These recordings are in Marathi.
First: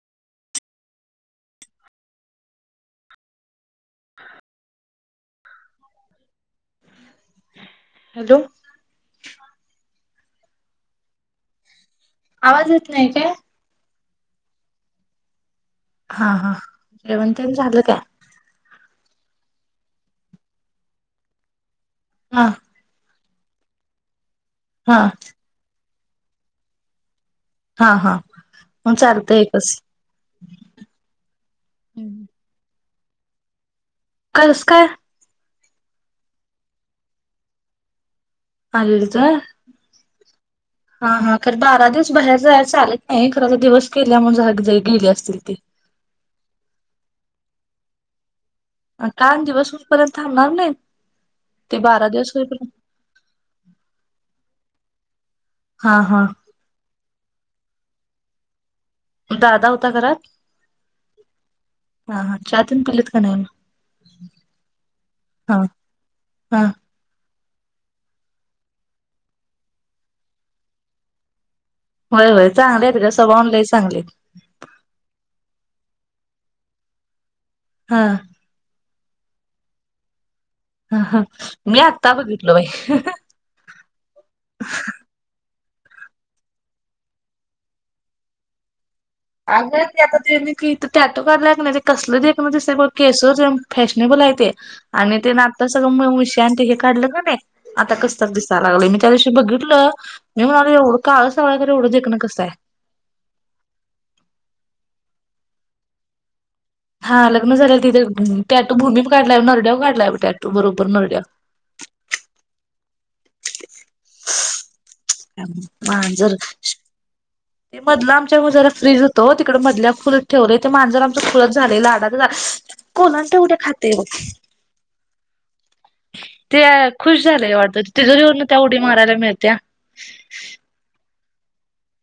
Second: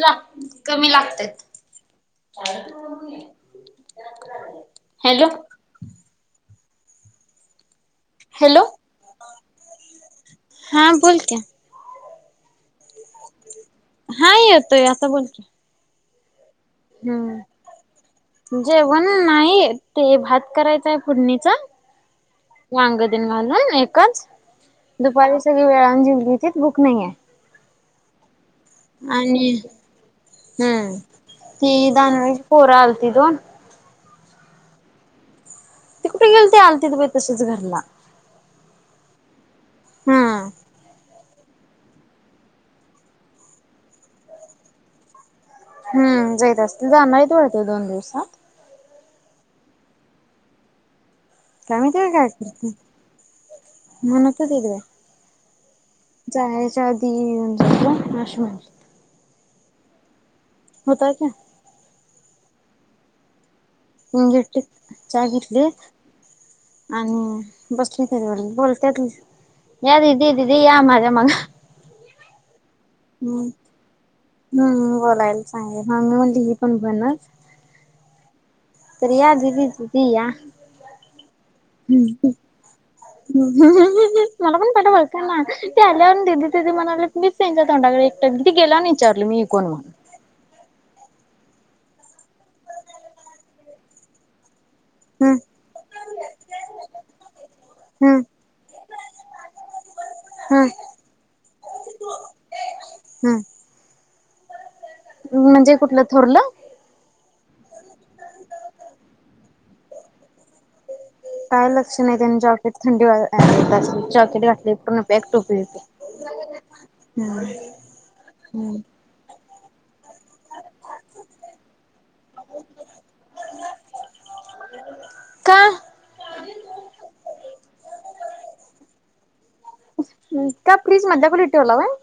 जा, कमी लागते हॅलो [unintelligible] हॅलो, हा बोल की आवाज येत नाही काय? हा येतोय आता बोला हा हा जेवंण तेन झालं काय? जेवण नाही ते भात करायचाय फोडणीचा. आ. वागं देण घालून एकच, हा दुपारी सगळी वेळाने जेवलीतीत भूक नाहीयय हा हा. मग चालतंय आणि एकच हम्म ती हम्म. दानोळीची पोर आलती दोन कसं काय? कुठे गेलती आलतीत बाई तसंच घरला. आलेलीत? हा. हा हा खर बारा दिवस बाहेर जायाय चालत नाही, खर आता दिवस केल्यामुळ जहाकं गेली असतील ती. हम् जाइत असतील जाणार आहेत दोन दिवसात कान दिवस होईपर्यंत थांबणार नाहीत ते बारा दिवस होईपर्यंत म्हणूस तर गेलीया हा हा. जायाच्या आधी येऊन जा, अशी म्हणते. दादा हुता घरात? होता काय हा हा चा तेन पिलीत का नाही? हं, घेतलीत चहा हा घेतलीत. हा आणि बसली खरी ब बोलत्यात या दीदी, दीदी या माझ्या मग व्हय, व्हय चांगले आहेत गं, स्वभावान लय चांगलेत. हम् बोलायला चांगली, मम्मी म्हणली ही पण भणचं हां. या दीदी, दीदी या ह ह, मी आत्ता बघितल बाई मला पण पाहिला वळखणा, ती आल्या आणि दीदी दीदी म्हणालेत मी तेंच्या तोंडाकडे एकटक किती गेला नाहीस आग ते आता तेनी कि इथं ट्याटू काडलाय कणी कसल देखणं दिसतय बघ केस तेन फॅशनेबल आहे ते आणि ते हम्म नातं सगळं म उषा आणि ते हे काढलं कणी. आता हम्म कसतर दिसाय लागलय, मी त्या दिवशी बघितलं मी म्हणालो एवढं काळ सावळ हाय खरं एवढं देखण कसं हाय. हम्म म्हणजे कुठलं थोरलं? हा लग्न झालेल तिथे, टॅटू भूमी काढलाय नरड्यावर काढलाय टॅटू बरोबर नरड्यावर काय लक्ष नाही त्यांच्यावरती थंडी वाजाय [inaudible] जॉकेट घातलेय पूर्ण. पॅक टोपी बिपी मांजर हम्म मधलं आमच्यामुळे जरा हम्म फ्रीज उ तो तिकडं मधल्या खोलीत ठेवलय ते मांजर आमचं खुळच झालेय लाडात कोलांट्या उड्या खातंय बग. का तेय खुश झालय वाटतं तिजोरीवरन त्या उडी मारायला मिळतीया. त्या फ्रिज मधल्या खोलीत ठेवला व्हय.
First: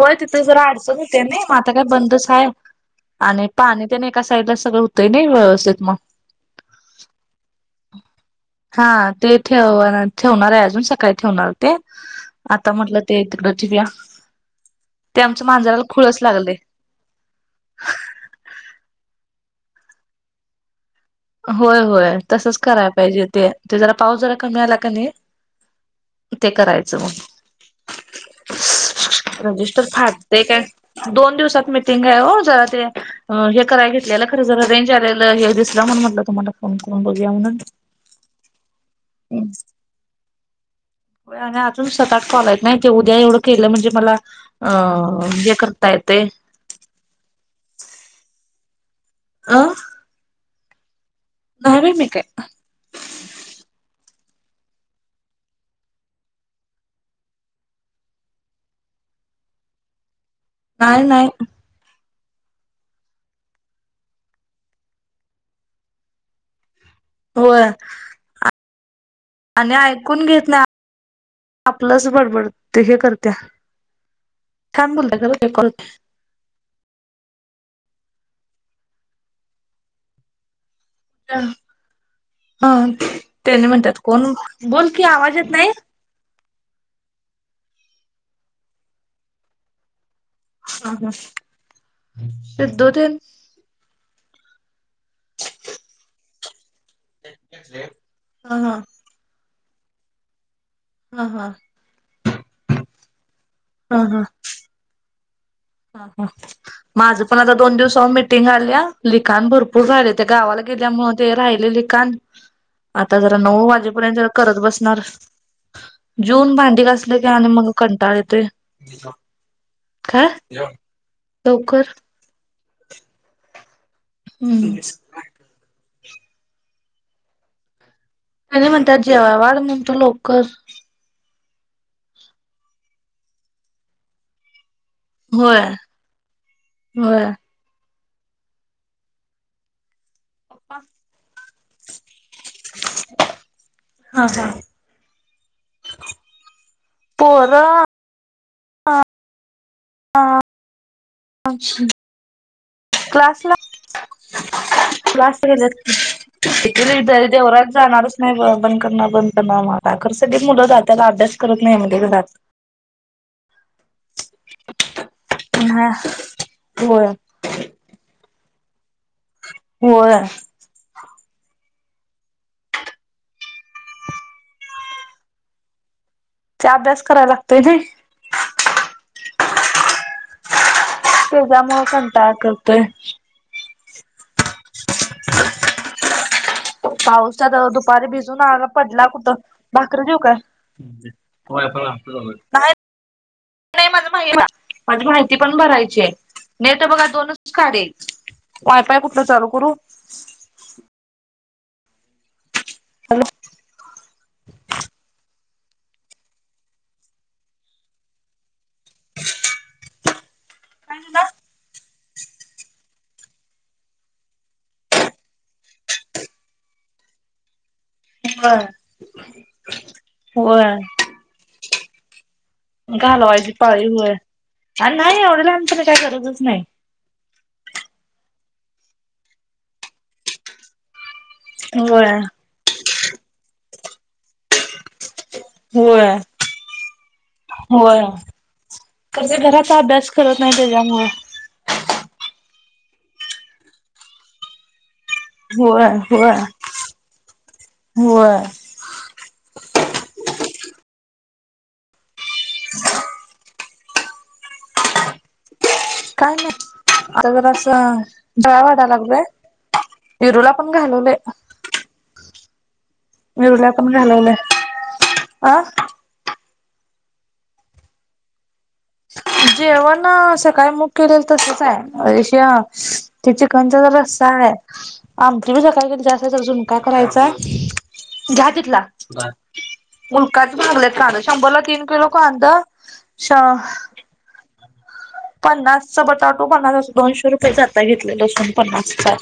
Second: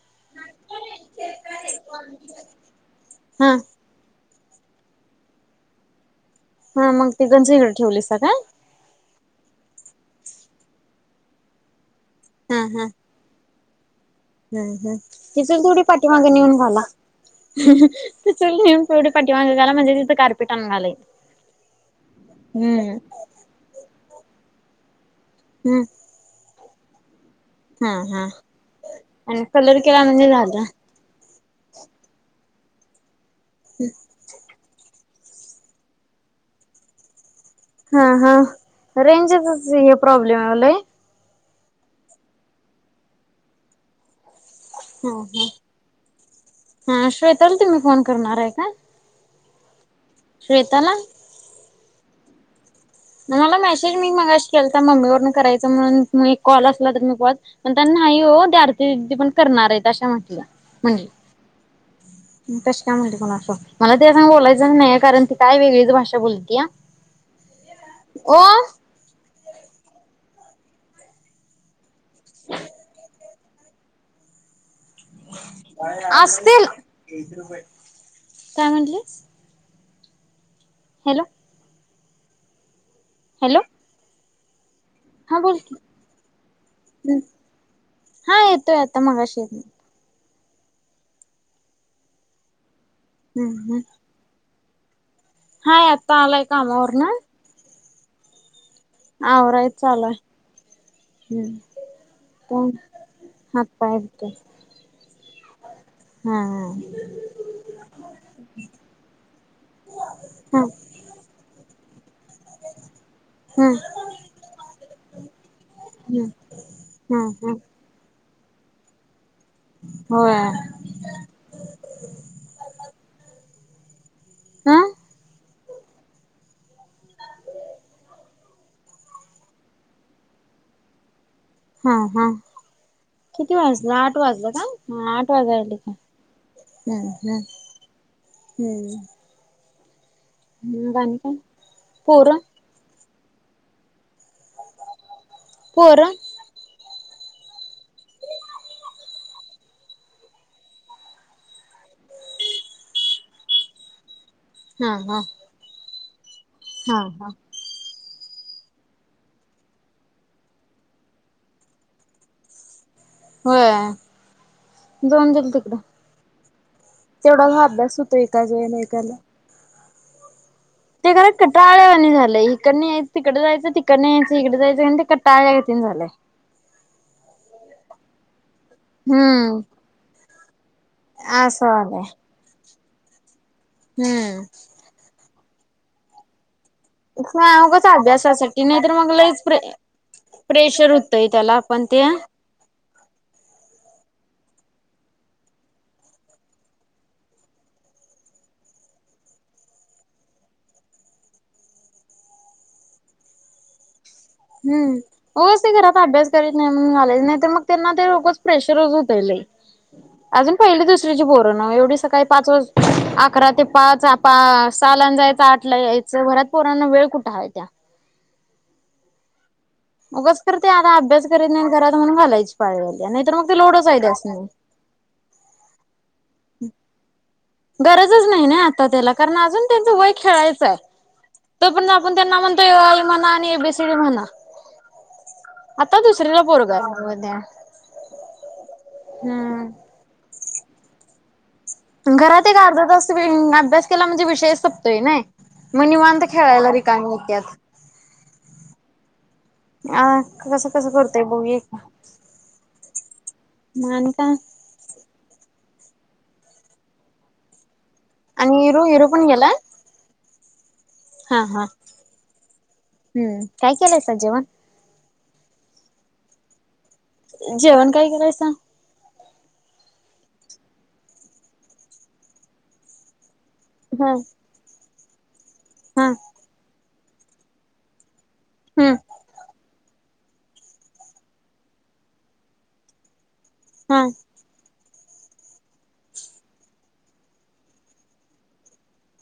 होय तिथे जरा आडचण होत्याय नाही म आता काय बंदच हाय आणि हा पाणी त्याने एका साईडला सगळं होतंय नाही व्यवस्थित म. हा मग ती गंज ईकड ठेवलीसा काय? हा ते ठेव-ठेवणार आहे अजून सकाळी ठेवणार ते आता म्हटलं ते तिकडं ठेऊया. हम् हं किचन थोडी पाठीमागे लागले नेऊन घाला. तू चुल नेऊन तेवढी पाठी मागे घाला म्हणजे तिथं कारपेट आणून‌ घालाय ईल. होय होय तसंच कराया पाहिजे ते. ते जरा पाऊस जरा कमी आला का नी हम्म. ते करायचं मग. हं हं आणि कलर रजिस्टर केला म्हंजे फाटते काय झालं. दोन दिवसात मिटिंग आहे वो. जरा ते हे कराया घेतलेलं खरं जर रेंज आलेलं हे दिस त्या म्हणून ण म्हटलं तुम्हाला फोन करून बघूया म्हणून. हं हं रेंजचंच हे प्रॉब्लेम आलंय. आणि अजून सात, आठ कॉल आहेत नाही, उद्या एवढं केलं म्हणजे मला अं हा हे हा करता येतंय. हा श्वेताला तुम्ही फोन करणार आहे का? अं श्वेताला? न्हाई बाई मी काय? तूमाला मेसेज मी मगाशी केलता तर मम्मी वरन करायंचं म्हणून एक कॉल असला तर मी एक कॉल पण त्यां नाही हो, ते आरतीदिदी पण करणार आहेत अशा म्हटल्या. काय नाही. तशी काय म्हणते कोणास ठाऊक, मला तिया संग बोलायचंच नाही कारण ती काय वेगळीच भाषा बोलतिया. व्हय आणि ऐकून घेत नाय आपलंच बडबड ते हे करत्या छान बोल असतील काय म्हटली? हॅलो ‌. हं हॅलो त्येनी म्हणत्यात कोण बोल की आवाज येत नाही? हम् हा येतोय आता मगाशीे. ह हं ते दो तीन हम्म हम् [inaudible] हाय आत्ता आलाय कामावरनं. हं हं आवराय चालू हाय हा हा हम्म पण हा हा. हा हा. माझं पण आता दोन दिवसावर मिटिंग आलिया, लिखाण भरपूर राहिलंया त्या गावाला गेल्या मुळं ते राहिलेले कान आता जरा नऊ हम्म वाजेपर्यंत जरा करत बसणार. हम्म जेऊन भांडी घासलं कि हम्म आणि हम्म मग कंटाळा येतोया [unintelligible] काय होय. [unintelligible] लवकर? हम्म हा आणि म्हणत्यात जेवाया वाढ म्हणतो लवकर. हम्म हम्म किती वाजलं, आठ वाजलं का? हं आठ होय वाजायलेत ना हम्म होय हम्म हम्म मंग आणि काय? पोरं [inaudible] हा का. पोरं पोरं आं [unintelligible] क्लासला हा हा [unintelligible] हा हा जाणार नाही ब बंद करणार बंद करणार म आता खर सगळी मुलं दाताला अभ्यास करत नाही म्हणजे जात होय जाऊन दे ना तिकड हा होय तेवढा हा अभ्यास होतोय का एकाच वेळेला एकाला होय. ते खर कटाळवाण झालंय इकडन यायच तिकडे जायचं तिकडन यायचं इकडे जायचं आणि ते कंटाळा येतीन झालंय ते अभ्यास करायला लागतंय नाय. हम्म. असं त्याचमुळं आलंय कंटाळा करतोय. हम्म. पावसात उगाच दुपारी भिजून अभ्यासासाठी आला नाही तर पडला मग कुठं, लईच प्रे भाकरी देेऊ काय? प्रेशर होतंय त्याला होय ते पण [unintelligible] [unintelligible] आणि माहिती पण भरायचीय नाहीतर बघा दोनच काढेल वायफाय कुठलं चालू करू? हॅलो! हम्म होयच ते घरात अभ्यास करीत नाही म्हणून झालय नाही तर मग त्यांना ते उगाच प्रेशरच होतयले. उ अजून पहिली दुसरीची पोरं पण मग एवढी सकाळी पाच वाज अकरा ते पाच पा सहालान जायच आठला याय घरात पोरांना वेळ कुठे हाय त्या हा. उगाच तर ते आता अभ्यास करीत नाही घरात म्हणून घालायची [unintelligible] नाहीतर मग घालवायची ते पाळी लोडंच हाय होय. त्यासनी आणि नाही एवढ्या लांबच तर काय गरजच नाही. गरजच नाही ना आता त्याला कारण अजून त्यांचं वय खेळायचं आहे. तो पर्यंत आपण होय त्यांना म्हणतोय [unintelligible] म्हणा आणि एबीसीडी म्हणा आता व्हय दुसरीला पोरगं हाय. व्हय पण ते हम्म. घरात अभ्यास करत नाही त्याच्या मूळ पण घरात एक अर्धा जास्त अम अभ्यास केला म्हणजे विषयच संपतोय नाय. होय मग निवांत होय खेळायला रिकामी होत्यत. होय. अह कसं कसं करतय बघ ही. मान का काय नाही. आता जर असं डाळ आणि हिरो वाढा हिरो लागलोय, पण गेलाय? वीरूला पण घालवलंय. ह हा हम्म वीरूला काय पण केलायसा घालवलंय जेवण? आं जेवण काय केलायसा? जेवण सकाळी मुग केलेलं तसंच आहे अ ह्य ते चिकनचा जरा हा रस्सा हाय, आमटी बी सकाळी केलेली हा जास्त आहे जरा झुणका करायचाय. घ्या तिथंला. हम्म मुलकाचं महागलेत कांदं, शंभरला तीन किलो कांदं श हां पन्नासचा बटाटो, पन्नास असं दोनशे रुपयेचं आत्ता घेतलंय लसूण पन्नासचा.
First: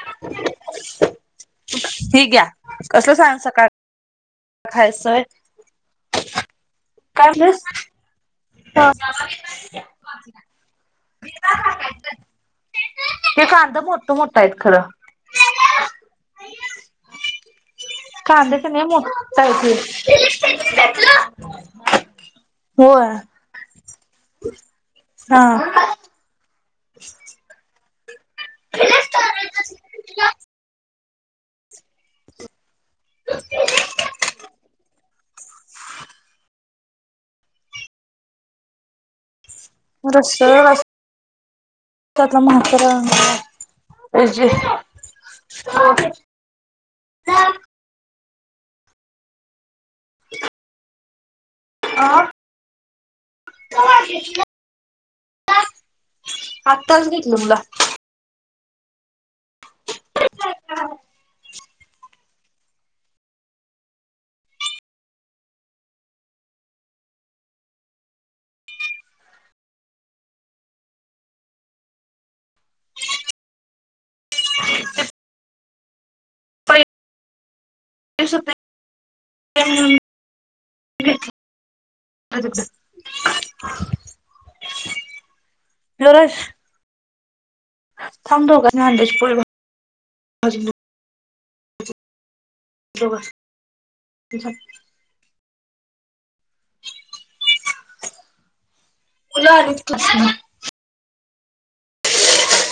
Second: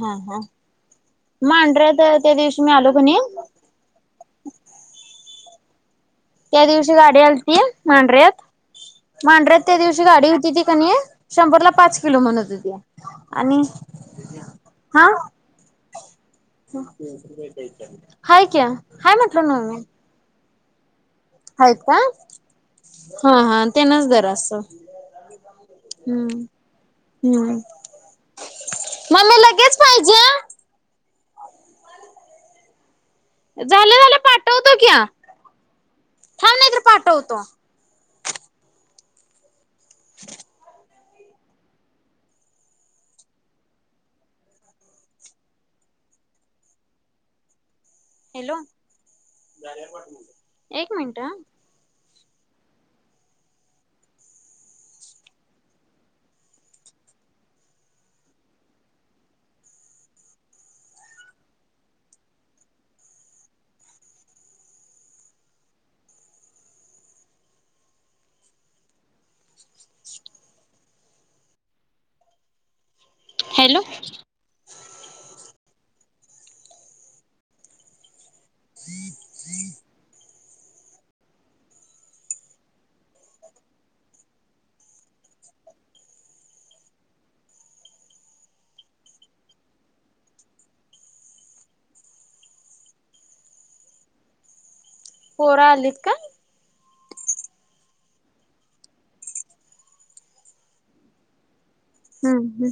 हा, हा. मांढऱ्यात हे त्या घ्या दिवशी मी आलो कनई खायाचंसय त्या दिवशी गाडी आलती म्हणलीस मांडऱ्यात, मांडऱ्यात त्या दिवशी गाडी होती ती कनाई शंभरला पाच किलो म्हणत हुत्या हे आणि कांदा मोठ मोठा आहेत खरं हां [unintelligible] हाय की, कांद्याच नाही हाय मोठा म्हटलो आहे नव मी. [unintelligible] हाईत काय, होय हां, हां तेनच दर असं. हा. हं.. हं, मम्मी लगेच पाहिजे? झालं -झालं पाठवतो की वो, थांब नाही तर पाठवतो. म रस्स रास त्यातला म्हाताऱ्याला दिला, महजे. Stop.. hello. हॅलो! एक मिनटं हं... आ. [unintelligible] आत्ताच घेतलं मुला. [unintelligible] हॅलो. पै... [unintelligible] हो तिकडं हॅलो रश थांब दोघानी अंड्याची पोळी भाजून देतो. [unintelligible] पोरं आलीत काय? मुलं आलीत स्कुलसनं. हुं.. हूं..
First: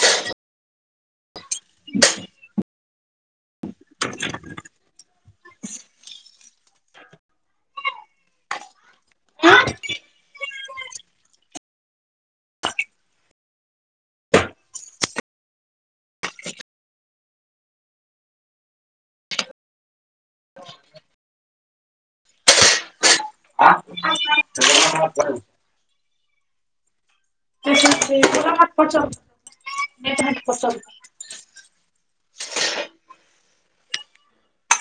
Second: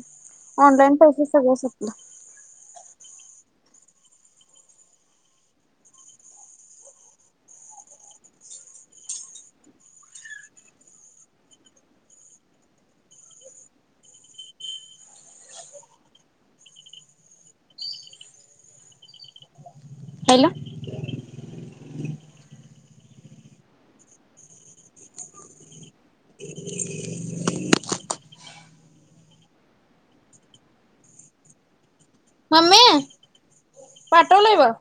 ऑनलाईन पैसे सगळं सपलं. [unintelligible] हॅलो! [unintelligible] हा फ्रेशर्स डे जरा हॉटस्पॉट चालू कर, नेट हास्पॉट चालू कर. मम्मे, पाठवलंय बघ.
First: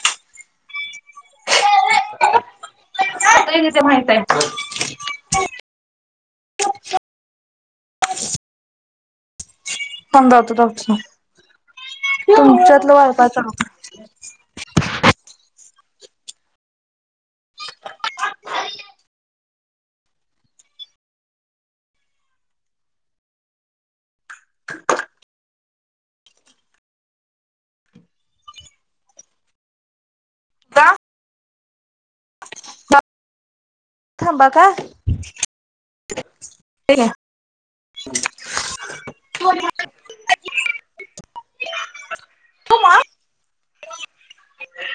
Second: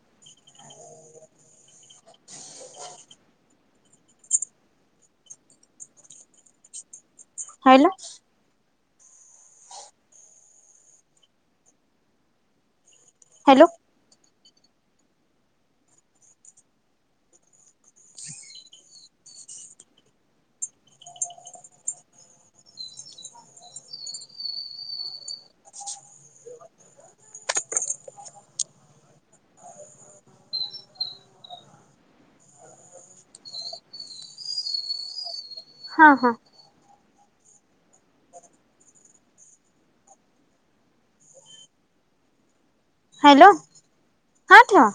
आता एक इथं माहित आहे. [unintelligible] हायला [unintelligible] तुमच्यातलं वाळपा हॅलो, [inaudible] थांबा का? हा हा ते द्या. [unintelligible] हॅलो, ह ठेवा.